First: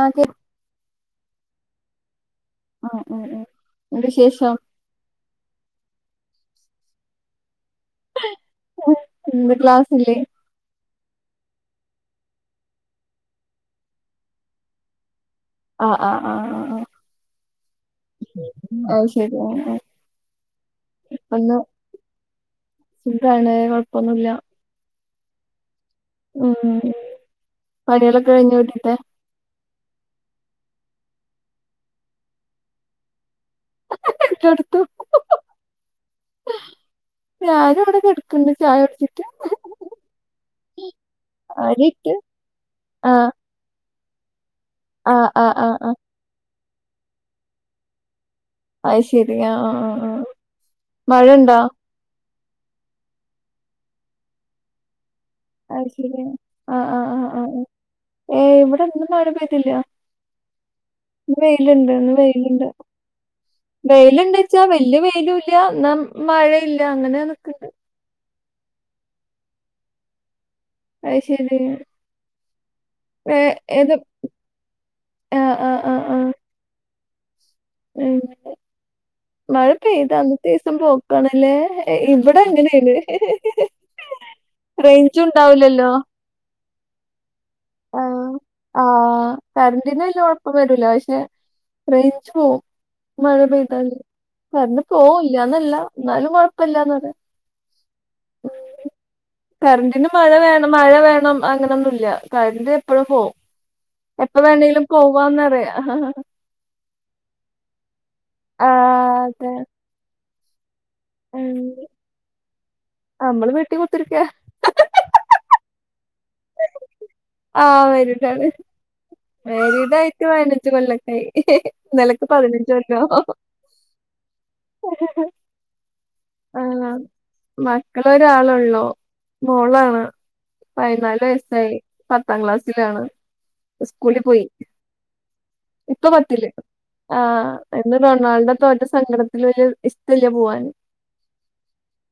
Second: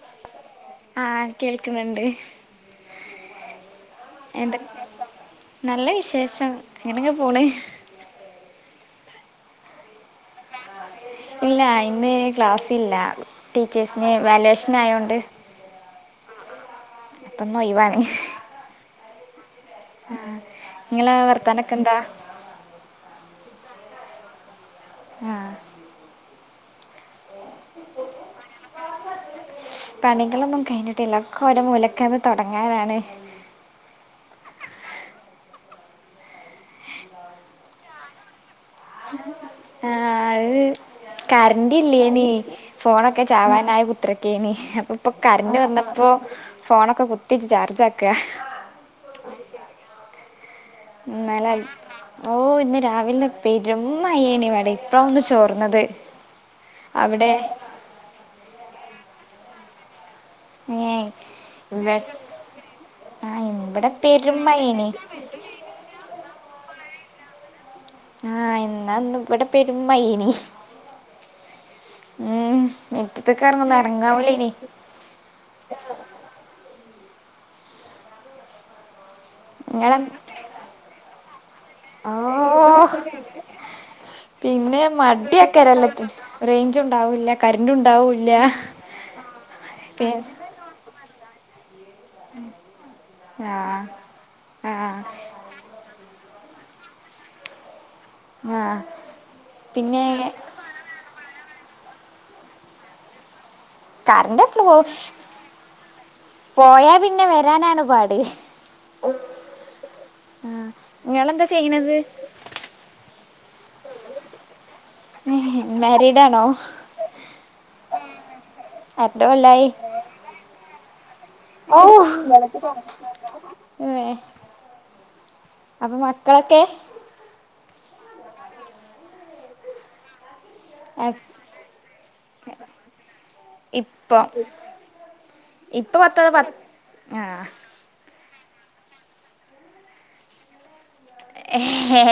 ആഹ് ആഹ് കേൾക്ക്‌ണ് ണ്ട് ആഹ് ആഹ് ആഹ് എന്താ വിശേഷം? നല്ല വിശേഷം ഇങ്ങനെക്കെ പോണ്. ഉം ഇന്ന് ക്ലാസ് ഇല്ലേ? ഇല്ല ഇന്ന് ക്ലാസ്സ്ല്ല ടീച്ചേഴ്സിന് വാലേഷനായോണ്ട്. ആഹ് ആഹ് ആഹ് ആഹ് ആഹ് അപ്പ ഇന്നൊയിവാണ് അഹ്ശെരി ആഹ് ആഹ് ആഹ് ഇങ്ങളെ ഒന്ന് വർത്താനക്കെ എന്താ? സുഖാണ് കൊഴപ്പൊന്നുല്ല. ആഹ് ഉം ഉം ഉം പണിളൊക്കെ കഴിഞ്ഞോ വീട്ട്ത്തെ? പണികളൊന്നും കഴിഞ്ഞിട്ടില്ല ഒക്കെ ഓരോ മൂലക്കന്ന് തൊടങ്ങാനാണ്. ന്റടുത്ത് ഞാന് ഇവടെ കെടക്ക്ണ്ട് ചായ കുട്ച്ചിട്ട്. ആഹ് കർന്റ് അരിയിട്ട് ഇല്ലേനി ഫോണൊക്കെ ആഹ് ചാവാനായി കു ത്രക്കെയ്നി അപ്പ ഇപ്പൊ ആഹ് ആഹ് കർന്റ് ആഹ് ആഹ് വന്നപ്പോ ഫോണക്കെ കുത്തിച്ച് ചാർജ് ആക്ക. അഹ് ശരി ആഹ് ആഹ് ആഹ് ആഹ് ആഹ് ഇന്നലെ മഴണ്ടോ ഓഹ് ഇന്ന് രാവിലെ പെരുമഴേനി വടേ ഇപ്പം ഒന്ന് ചോർ അഹ് ശരിയാണ് ആഹ് ആഹ് ആഹ് ആഹ് ആഹ് ഏയ് ഇവടെന്നും മഴ പെയ്തില്ല. ഏയ് ഇന്ന് വെയ്ല്ണ്ട് ഇന്ന് വെയ്ല്ണ്ട് ആ ഇവിടെ പെരും വെയില്ണ്ട്ച്ചാ മഴയാണ് വല്യ വെയിലുല്ല ന്ന മഴയില്ല അങ്ങനെ നിക്ക്‌ണ്ട്. ആഹ് ഇന്നാന്ന് ഇവ്ടെ പെരും മഴേനി. അത് ശരി ഉം മിറ്റത്ത്ക്ക്‌ എർങ്ങും എർങ്ങാവു ലെയ്നി ആഹ് ആഹ് ആഹ് ആഹ് എങ്ങനെ മഴ നിങ്ങളെ പെയ്ത അന്നത്തെസം പോക്കാ ണ്ല്ലേ? ഇവടെ ഓ അങ്ങനെണ്. പിന്നെ മടിക്കാരം എല്ലത്ത് റേഞ്ച് ഉണ്ടാവൂല്ല കരന്റ് ഉണ്ടാവൂല്ല. ആഹ് കറന്റിന് വല്യ കൊഴപ്പം വരൂല പക്ഷെ റേഞ്ച് പോവും മഴ ആ പെയ്താല് ആ കർന്റ് പോവോയ് ഇല്ലാന്നല്ല ഇന്നാലും കൊഴപ്പല്ലാന്ന് പറ്യ. ഉം ആ ഉം പിന്നെ കർൻ്റിനും മഴ വേ ണം മഴ വേണം അങ്ങനെന്നുല്ല കർൻ്റ് എപ്പളും പോവും. എപ്പ കറണ്ട് എപ്പോഴും വേണങ്കിലും പോകും പോവാന്ന്റിയ പോയാ പിന്നെ വരാനാണ് പാട്. ആഹ് തെ ആഹ് ങ്ങെളെന്താ ചെയ്യണത്? അമ്മള് വീട്ടി കുത്തിരിക്ക. ഉം മാരീഡാണോ? ആഹ് മാരീടാണ്. എത്ര കൊല്ലായി മാരീടായിട്ട് പയ് നഞ്ചു കൊല്ലക്കായി. ഓ ഇന്നലക്ക് പതിനഞ്ച് കൊല്ലം. ഏ അപ്പൊ മക്കളൊക്കെ? മക്കള് ഒരാളള്ളോ മോളാണ്. പയ്നാല് വയസ്സായി. പത്താം ക്ലാസ്സിലാണ്. ഇപ്പൊ സ്കൂളിൽ പോയി. ഇപ്പൊ പത്തത് പത്തില്. പ ആഹ് ഇന്ന് റൊണാൾഡോ തോറ്റ സങ്കടത്തില് ഒരു ഇഷ്ടല്യ പോവാന്. എഹെ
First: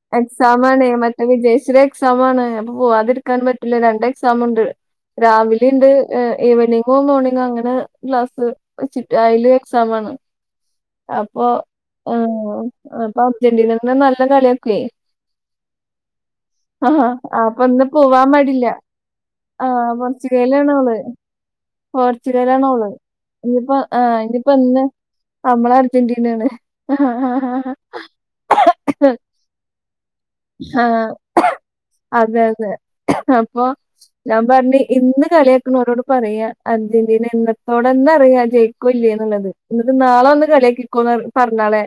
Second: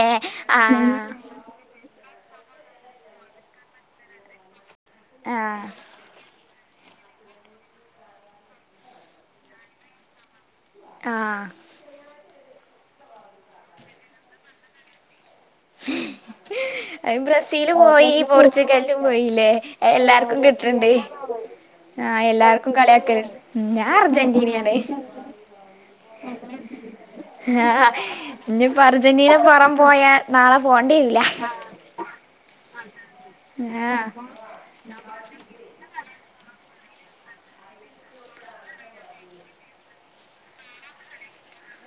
ആഹ് വിജേശ്വര എക്സാമാണ്. അപ്പൊ പോവാതിക്കാൻ പറ്റില്ല. രണ്ട് എക്സാം ഉണ്ട് രാവിലി ആഹ് ണ്ട് ഏഹ് ഈവനിങ്ങോ മോർണിങ്ങോ അങ്ങനെ ക്ലാസ് വച്ചിട്ട് അയില് എക്സാമാണ്. ആഹ് അപ്പൊ ആ അപ്പൊ അർജന്റീനെന്റെ നല്ല കളിയൊക്കേ. ആഹ് അത് അപ്പൊ ബ്രസീല് ന്ന് പോയി പോവാൻ മടില്ല. പോർച്ചുഗലും പോയില്ലേ ആഹ് എല്ലാർക്കും പോർച്ചുകയിലാണ് കിട്ടണ്ട് ഓള് ആഹ് പോർച്ചുഗലാണ് എല്ലാർക്കും ഓള്. കളിയാക്കലുണ്ട് ഞാൻ ന്ന് പ്പ അർജന്റീനയാണ് ന്ന് അമ്മള് അർജന്റീനാണ്. ഇനിയിപ്പ അർജന്റീന പുറം പോയാൽ ആഹ് അതെ അതെ അപ്പൊ ആഹ് ഞാ പറഞ് ഇന്ന് കളിയാക്കണോരോട് പറയ അർജന്റീന ഇന്നത്തോടന്ന അറിയ ജയിക്കോ ഇല്ലേ എന്നുള്ളത്. എന്നിട്ട് നാളെ വന്ന് കളിയാക്കിക്കോന്ന് പറഞ്ഞാളെ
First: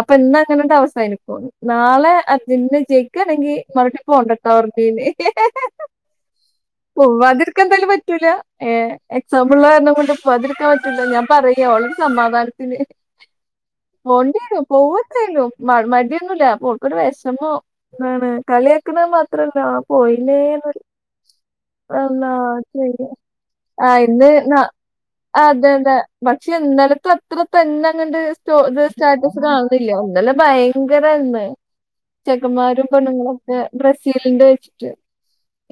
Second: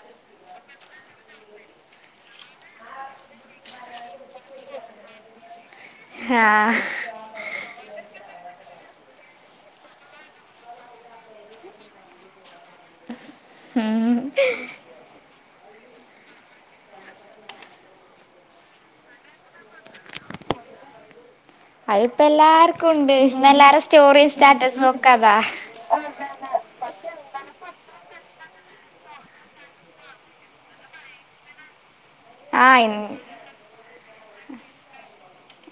അപ്പൊ ഇന്നന്നെ ടാസ് ക്കായിരിക്കും. നാളെ അർജന്റീന ജയിക്കാനെങ്കി നാട്ടി പോണ്ടട്ട പർഞ്ഞിനി. ആഹ് പോവ്വാതിർക്കെന്തായാലും പറ്റൂല. ഏ എക്സാമിള്ള കാരണം കൊണ്ട് പോതിരിക്കാൻ പറ്റില്ല ല്ലോ ഞാൻ പറയാ ഓളെരു സമാധാനം ത്തിന്. ഉം പോണ്ടിരും. പോവും എന്തായാലും. മ മടിയൊന്നുല്ല അപ്പൊ ഓൾക്കൊരു വേഷമോ അതാണ്. കളിയാക്കുന്ന മാത്രല്ല ആ പോയീലേ ന്നൊരു അതിപ്പോ എല്ലാർക്കും ഉണ്ട് ഇന്നെല്ലാരും ആ ഇന്ന് സ്റ്റോറിയും സ്റ്റാറ്റസും ഒക്കെ അതാ അതെ തെ പക്ഷെ ഇന്നലത്തെ അത്ര തന്നെ ങ്ങട്ട് സ്റ്റോറ്റസ് സ്റ്റാറ്റസ് കാണുന്നില്ല. ഇന്നലെ ഭയങ്കരന്ന് ആഹ് ചെക്കന്മാരും ഇ പെണ്ണുങ്ങളും ഒക്കെ ഡ്രസീലിന്റെ വെച്ചിട്ട്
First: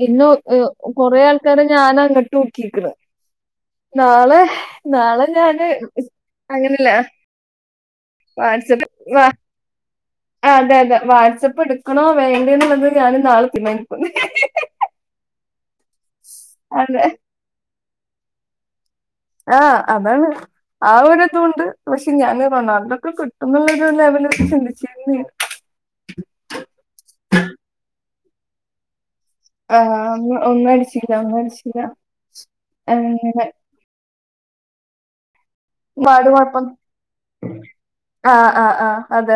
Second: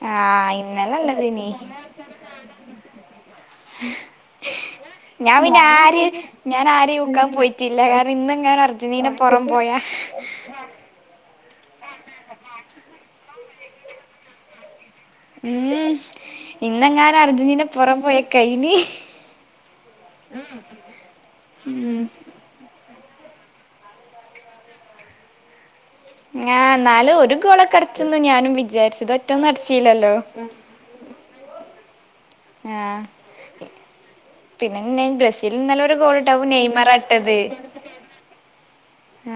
ഇന്നോ ആഹ് കൊറേ ഇന്നലെല്ലതേനി ആൾക്കാരെ ഞാൻ അങ്ങോട്ട് ഊക്കിക്ക്ണ്. നാളെ നാളെ ഞാൻ പിന്നെ ഞാന് അങ്ങനെല്ല പറ്റില്ല കാരണം ഇന്നങ്ങാനും അർജന്റീന പുറം പോയാ ആ അതെ അതെ വാട്സ്ആപ്പ് എടുക്കണോ വേണ്ടന്ന് ള്ളത് ഞാന് നാളെ തീരുമാനിക്കും. ഉം അതെ ഇന്നങ്ങാനും അർജന്റീന പുറം പോയ കഴിഞ്ഞി. ആഹ് അതാണ് ആ ഒരുതൂണ്ട്. ഉം പക്ഷെ ഞാന് റൊണാൾഡോക്കെ കിട്ട അങ്ങനുള്ളൊരു ലവലസ് ഉണ്ട്. ചുന്ന ആഹ് എന്നാലു ഒരു ഗോളക്കേ അടിക്കുന്ന് ഞാനും വിചാരിച് ഇത് ഒറ്റന്നും ആഹ് അടച്ചില്ലല്ലോ? ഒന്ന് ഒന്നും അടിച്ചില്ല ഒന്നു അടിച്ചില്ല. അങ്ങനെ പിന്നെങ്ങനെ ബ്ര എടി ഇന്നലെ ഒരു പാട് ഗോലിട്ടപ്പോ കുഴപ്പം നെയ്മറാട്ടത്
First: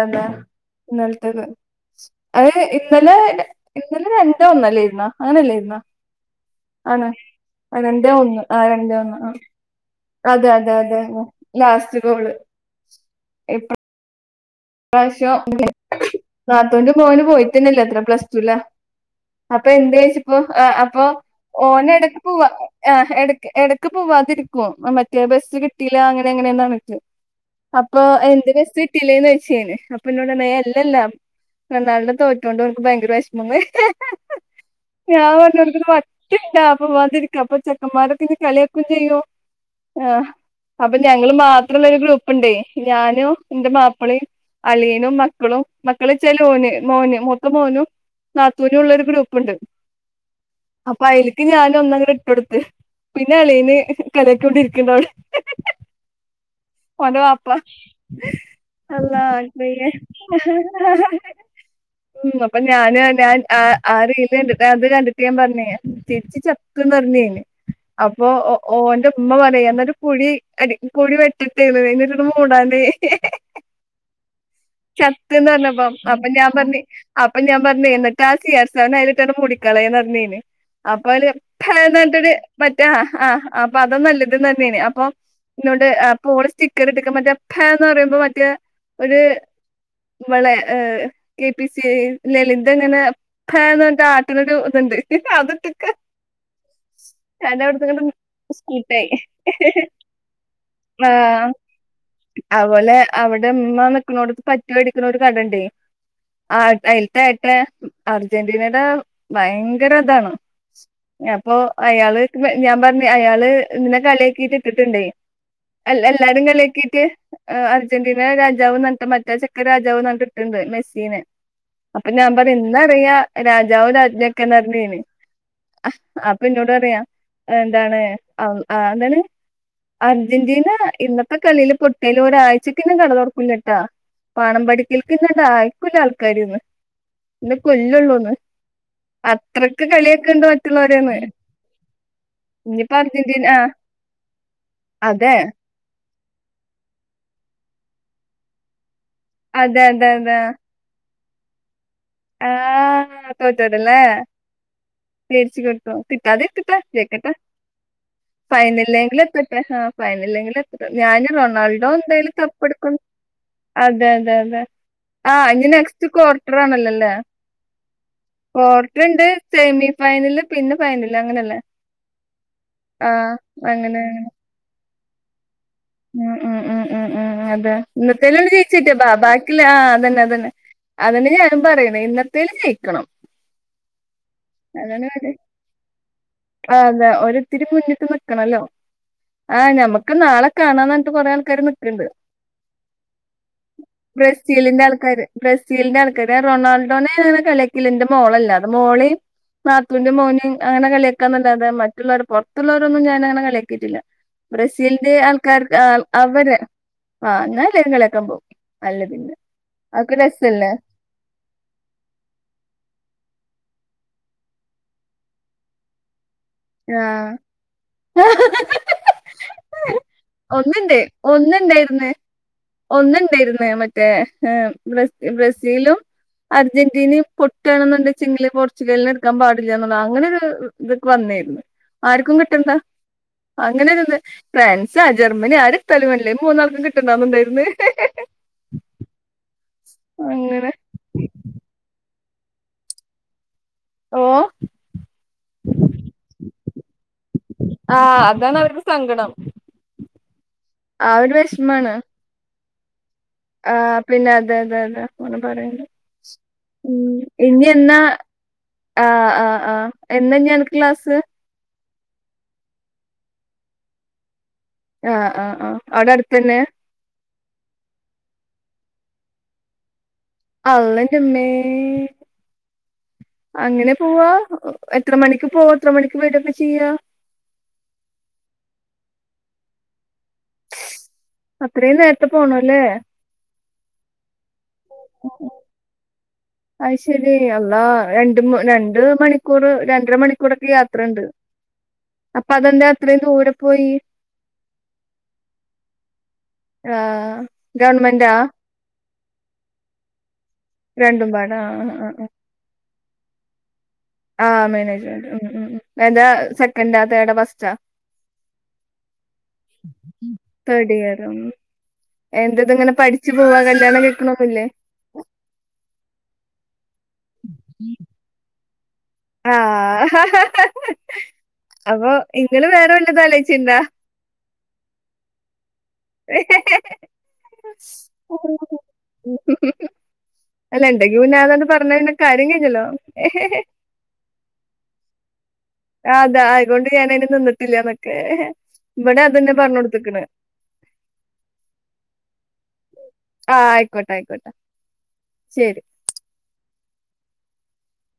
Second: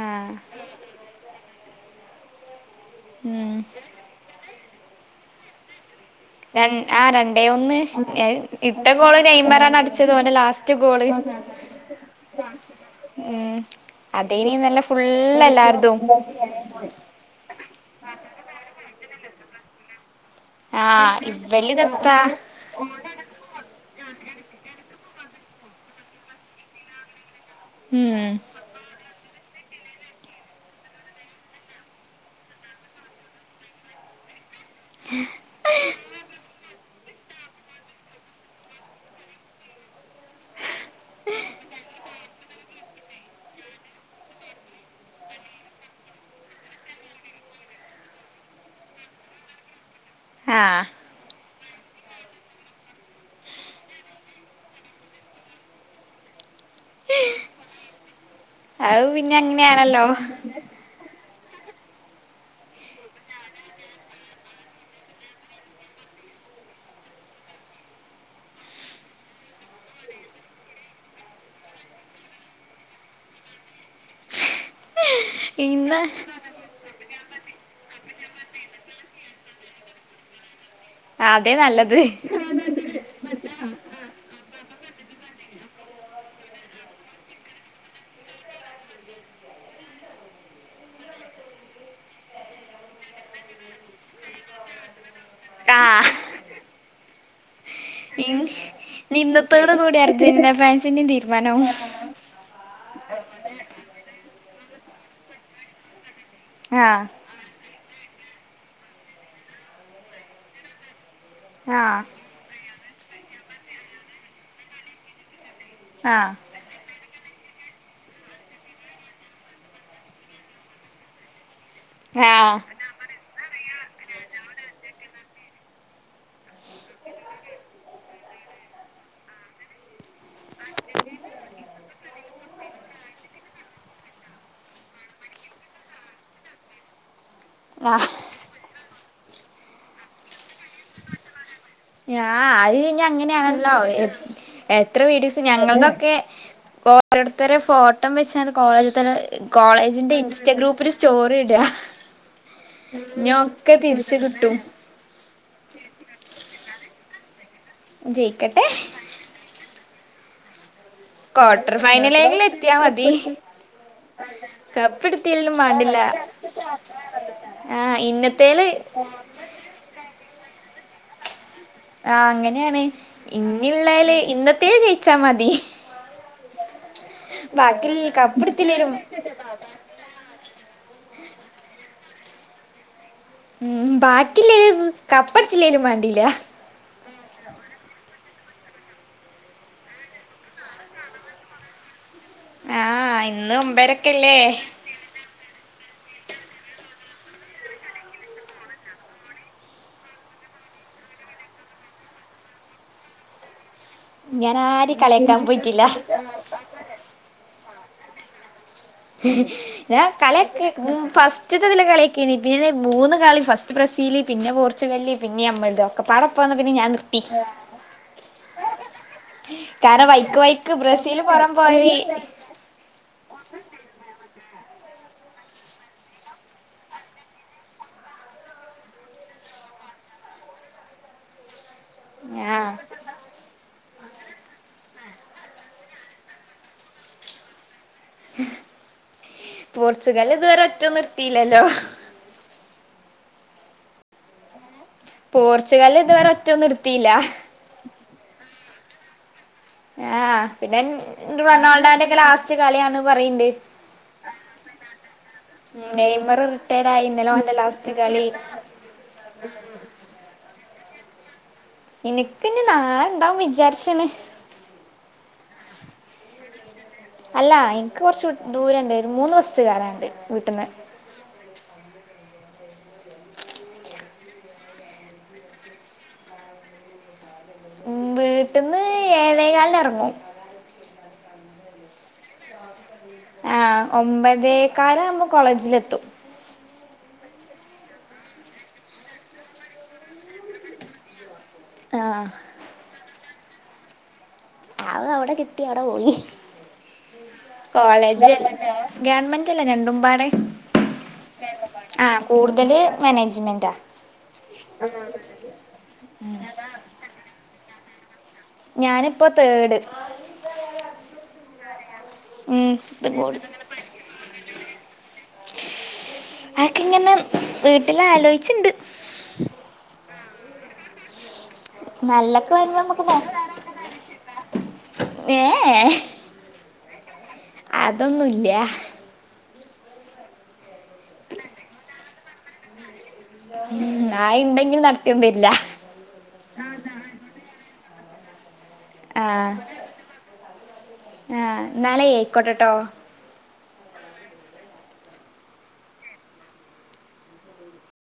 ആഹ ഇന്നലത്തത്. അഹ് ഇന്നലെ ഉം ഇന്നലെ രണ്ട് ഇ ഒന്നല്ലായിരുന്ന അങ്ങനല്ലേരുന്ന ര ആ ആണ് രണ്ടേ ഒന്ന് അഹ് രണ്ടേ ഒന്ന് ആഹ് ഇട്ട രണ്ടേ ഒന്ന് ഗോള് ആഹ് നെയ്മറാണ് അടിച്ചത് ഓന്റെ അതെ അതെ ലാസ്റ്റ് അതെ ഗോള് അഹ് ലാസ്റ്റ് കോള് ഇപ്പ അതയ്നി നല്ല ഫുുള്ളെല്ലാർതും അണ്ട് പോന് പോയിട്ടെന്നല്ലത്ര പ്ലസ് ടുല അപ്പ എന്തേയ്ച്ച ആഹ് അപ്പൊ ഓന് എടക്ക് പോവാ അഹ് എട എടക്ക് പോവാതിരിക്കുവോ മറ്റേ ബസ്സ് കിട്ടീല്ല അങ്ങനെ എങ്ങനെർഞ്ഞിട്ട് അപ്പൊ ഉം എന്ത് ബസ് കിട്ടില്ലേന്നൊയ്ച്ച് ഞാന് അപ്പൊ ഇന്നോട് ർഞ്ഞ് എ ഇല്ലല്ല [unintelligible] തോറ്റണ്ട് [unintelligible] ഭയങ്കര വിഷമങ്ങ ഞാൻ പറഞ്ഞൊട്ത്തിട്ട് ണ്ട അപ്പൊ വതിരിക്ക അപ്പൊ ചക്കമാരൊക്കെ കളിയാക്കും ചെയ്യും ആഹ് അപ്പൊ ഞങ്ങള് മാത്രള്ള ഒരു ഗ്രൂപ്പ്ണ്ടേ ഞാനും ഇന്റെ മാപ്പിളിം അളിയനും മക്കളും മക്കള്ച്ചല് ഓന് മോന് മൂത്ത മോനും നാത്തൂനുള്ളൊരു ഗ്രൂപ്പുണ്ട് ആഹ് അപ്പൊ അയ്ല്ക്ക് ഞാനൊന്നങ്ങട് ഇട്ടൊട്ത്ത് പിന്നെ അളയിന് കടേ [unintelligible] കൊണ്ടിരിക്ക്ണ്ടവിടെ ഓന്റെ വാപ്പ അത് ആഹ് പിന്നെ അങ്ങനെയാണല്ലോ [unintelligible] അപ്പൊ ഞാന് ഞാൻ ആഹ് ആഹ് റീല് കണ്ടിട്ട് അത് കണ്ടിട്ട് ഞാൻ പറഞ്ഞെ ചിരിച്ച് ചത്ത്ന്ന് പറഞ്ഞെ അപ്പൊ ഓ ഒന്റെ ഉമ്മ പറയാ ന്നട്ട് കുഴി കുഴി വെട്ടട്ടേന്നറയ മൂടാണ്ട് ചത്ത്ന്ന് പറഞ്ഞപ്പോ ഇന്ന് അപ്പൊ ഞാ പറഞ്ഞ് അപ്പൊ ഞാൻ പറഞ്ഞ് ന്നിട്ട് ആ സി ആർ സവനെ അയിലിട്ടങ്ങട്ട് മുടിക്കളന്ന് പറഞ്ഞെ അപ്പൊവര് അതേ നല്ലത് പഴനാട്ടര് മറ്റ ആ ആഹ് അപ്പൊ അതോ നല്ലത തന്നെയാണ് അപ്പൊ ഇന്നൊണ്ട് ഓള് സ്റ്റിക്കർ ഇട്ടക്ക മറ്റേ അപ്പന്ന് പറയുമ്പോ മറ്റേ ഒര് വളെ ഹ് കെ പി സി ലളിതങ്ങനെ കാരണെന്ത ആഹ് ഇന്ന് ഇന്നത്തോട് കൂടി അർജന്റീന ഫാൻസിന്റെയും [unintelligible] [unintelligible] തീരുമാനാവും ആഹ് അതുപോലെ അവിടെ ഇമ്മ നിക്ക്ന്നോടത്ത് പറ്റ് മേടിക്കുന്ന ഒരു കടണ്ടേ ആഹ് അയിത്തെ ഏട്ടെ അർജന്റീനയുടെ ഭയങ്കര താണ് അപ്പൊ ആഹ് അയാള് ഞാൻ പറഞ്ഞ് അയാള് നിന്നെ കളിക്കീട്ട് ഇട്ടിട്ട്ണ്ടേ അല്ല ആഹ് എല്ലാരും കളിയാക്കീട്ട് അർജന്റീന രാജാവ് നട്ട് മറ്റാ ചെക്കൻ രാജാവ് ന്നൊക്കെ ഇട്ടുണ്ട് മെസ്സീനെ അപ്പൊ ഞാൻ പറയ ആഹ് ഇന്നറിയ രാജാവും രാജ്ഞിക്കെഞ്ഞർന് അപ്പൊ ഇന്നോട് പറയാ എന്താണ് ആഹ് എന്താണ് അർജന്റീന ഇന്നത്തെ കളില് പൊട്ടിയാല് ഒരാഴ്ചക്ക് കട തുറക്കൂലട്ടാ പാണം പഠിക്കൽക്കന്നണ്ട ആയിക്കൂല ആൾക്കാര്ന്ന് ഇന്നെ ആഹ് കൊല്ലള്ളൂന്ന് അത്രക്ക് കളിയാക്ക്ണ്ട് മറ്റുള്ളോര്ന്ന് ആഹ് അത് കഴിഞ്ഞ ആഹ് അങ്ങനെയാണല്ലോ എത്ര അതെ വീഡിയോസ് ഞങ്ങളുടെക്കെ ഓരോരുത്തര് ഫോട്ടോ വെച്ചാണ്ട് കോളേജിൽ തന്നെ അതെ അതെ കോളേജിന്റെ അതെ ഇൻസ്റ്റഗ്രൂപ്പ് ര് സ്റ്റോറി ഇട ഞൊക്കെ തിരിച്ച് കിട്ടും തിരിച്ച കിട്ടും കിട്ടതെക്കട്ടെ ജയിക്കട്ടെ ജയിക്കട്ടെ ഫൈനലെങ്കിലും എത്ത ഹ ഫൈനലെങ്കിൽ എത്ര ഞന് ക്വാർട്ടർ റൊണാൾഡോ എന്തായിലും ഫൈനലെങ്കിലും കപ്പ് എത്തിയാ എടുക് മതി അതെ തെ തെ കപ്പ് ആഹ് എടുത്തില്ലേലും ഇഞ് വേണ്ടില്ല നെക്സ്റ്റ് ക്വാർട്ടർ ആണല്ലോ ആഹ് ഇന്നത്തേല് കോർട്ടർ ഇണ്ട് സെമി ഫൈനല് പിന്നെ ഫൈനല് അങ്ങനെയല്ലേ ആ അങ്ങനെയാണ് ആഹ് അങ്ങനെ ഇന്നള്ളായല് ഇന്നത്തേ ജയിച്ചാ മതി ഉം ഉം ഉം ഉം ഉം അതെ ബാക്കിൽ ഇന്നത്തേല് കപ്പെടുത്തില്ലേലും ജയിച്ചിട്ട്യാ ബാക്കി ആഹ അതന്നെ അത തന്നെ അതിന്നെ ഞാനും പറയണ ഇന്നത്തേൽ ജയിക്കണം ഉം ബാക്കില്ലേലും കപ്പടച്ചില്ലേലും വേണ്ടില്ല ആഹ അതെ ഒരിത്തിരി മുന്നിട്ട് നൽക്കണല്ലോ ആഹ് ഞമ്മക്ക് നാളെ കാണാന്നറ ന്നിട്ട് കൊറെ ആൾക്കാര് നിക്ക്ണ്ട് ആഹ് ഇന്ന് ഒമ്പരക്കല്ലേ ബ്രസീലിന്റെ ആൾക്കാര് ബ്രസീലിന്റെ ആൾക്കാര് റൊണാൾഡോനെ അങ്ങനെ കളിയാക്കീല ന്റെ മോളല്ലേ അത് മോള് നാത്തൂന്റെ മോനിം അങ്ങനെ കളിയക്കാന്നല്ലാത മറ്റുള്ളവർ പുറത്തുള്ളവരൊന്നും ഞാന അങ്ങനെ കളാക്കിയിട്ടില്ല ഞാൻ ആരിം ബ്രസീലിന്റെ കളിയാക്കാൻ ആൾക്കാർക്ക് പോയിട്ടില്ല അവര് ആഹ എന്നാല കളിയാക്കാൻ പോകും അല്ല പിന്നെ അതൊക്കെ [unintelligible] കലക്ക് രസല്ലേ ഫസ് ഉച്ചിത്തത്തിലെ കളിയാകീനു പിന്നെ മൂന്ന് കളി ഫസ്റ്റ് ബ്രസീല് പിന്നെ പോർച്ചുഗല് പിന്നെ അമ്മൽതോ ഒക്കപ്പാടെ ഒപ്പം വന്നപ്പോ ഞാൻ നിർത്തി കാരണം വൈക്ക് വൈക്ക് ഒന്നണ്ട് ബ്രസീല് പുറം പോയി ഒന്നണ്ടായിന്ന് ഒന്നുണ്ടായിരുന്ന് മറ്റേ ബ്രസീലും അർജന്റീന പൊട്ടുകയാണെന്നുണ്ടങ്കച്ചില് പോർച്ചുഗലിന് എടുക്കാൻ പാടില്ല എന്നുള്ള അങ്ങനെരു ഇതൊക്കെ വന്നേരുന്നു ആർക്കും ആഹ് കിട്ടന്താ അങ്ങനെരുത് ഫ്രാൻസ് ജർമ്മനി ആരെത്താലും വേണ്ടില്ല ഈ മൂന്നാൾക്കും കിട്ടണ്ടന്നുണ്ടായിരുന്നു പോർച്ചുഗൽ ഇതുവേരെ അങ്ങനെ ഒറ്റോന്ന് ഇട്ത്തില്ലല്ലോ ഓഹ പോർച്ചുഗല് ഇതുവരെ ഒറ്റ ഒന്നും ഇട്ത്തില്ല ആഹ് അതാണ് അവർക്ക് സങ്കടം ആഹ് പിന്നെ ആ ഒരു റൊണാൾഡോന്റെ ഒക്കെ ലാസ്റ്റ് കളിയന്ന് പറയണ്ട് ആഹ പിന്നെ അതെ അതെ അതെ അങ്ങനെ പറയണ്ട് നെയ്മർ റിട്ടയർഡ് ഉം ആയി ഇന്നലെ ഓന്റെ ഇനി ലാസ്റ്റ് എന്നാ കളി ആഹ് ആഹ് ആഹ് എന്നാഞ്ഞ് അണക്ക് ക്ലാസ് ഇനിക്ക്ഞ്ഞ് നാളെണ്ടാവും വിചാരിച്ച്ണ് ആഹ് ആഹ് ആഹ് അവ്ടെ അടുത്തന്നേ അല്ലാ എനിക്ക് കൊറച്ച് വി ദൂരണ്ട് മൂന്ന് ബസ്സ് കേറാണ്ട് അള്ളന്റെമ്മേ അങ്ങനെ പോവ്വാ എത്ര മണിക്ക് പോവും എത്ര മണിക്ക് വരൊക്കെ ചെയ്യാ ഉം വീട്ട്ന്ന് ഏഴേകാലിന് എറങ്ങും അത്രേം നേര്ത്തെ പോണല്ലേ ആഹ് ഒമ്പതേക്കാലാവുമ്പോ കോളേജിൽ എത്തും അയ്ശരി അള്ളാ രണ്ട് മ രണ്ട് മണിക്കൂർ രണ്ടര മണിക്കൂറൊക്കെ യാത്രണ്ട് [inaudible] ആഹ് അപ്പതെന്താ അത്രയും ദൂരെ പോയി ആഹ് അത് അവ്ടെ കിട്ടി അവ്ടെ പോയി ആഹ് കോളേജ് ഗവൺമെന്റാ ഗവൺമെന്റല്ല രണ്ടുമ്പാടെ രണ്ടുമ്പാടെ ആഹ് ആഹ് കൂടുതല് മാനേജ്മെന്റാ ആഹ് മാനേജ്മെന്റ് ഉം ഉം ഉം എന്താ സെക്കന്റാ തേർഡാ ഫസ്റ്റാ ഞാന്പ്പോ തേഡ് ഉം തേർഡ് ഇയറും എന്തത്ങ്ങനെ ഇത് പഠിച്ച് കൂടി പോവ്വാ കല്ല്യാണം കഴി ക്ക്ണൊന്നൂല്ലേ അഎക്കെങ്ങനെ വീട്ടില് ആലോയിച്ച്ണ്ട് ആഹ് അപ്പൊ നല്ലൊക്കെ ഇങ്ങള് വരുമ്പോ വേറെ നമുക്ക് വെല്ലതും നോക്കാം ആലോയ്ച്ച്ണ്ടോ ഏ ഏ ഹ് അതൊന്നുമില്ല ഹ് എല്ലാ ഇണ്ടെങ്കി പിന്നെ അതണ്ട് പറഞ്ഞാ പിന്നെ കാര്യം കയിഞ്ഞല്ലോ ഉം ആയിണ്ടെങ്കിലും നടത്തിയൊന്നും തരില്ല ആതാ അയ്കൊണ്ട് ഞാനയിന് നിന്നിട്ടില്ലാന്നൊക്കേ ഇവ്ടെ ആ അത് തന്നേ പറഞ്ഞൊട്ത്ത്ക്ക്ണ് ആഹ് ന്നാലെയ് അയിക്കോട്ടെട്ടോ ആഹ് അയ്ക്കോട്ടെ അയ്ക്കോട്ടെ ശരി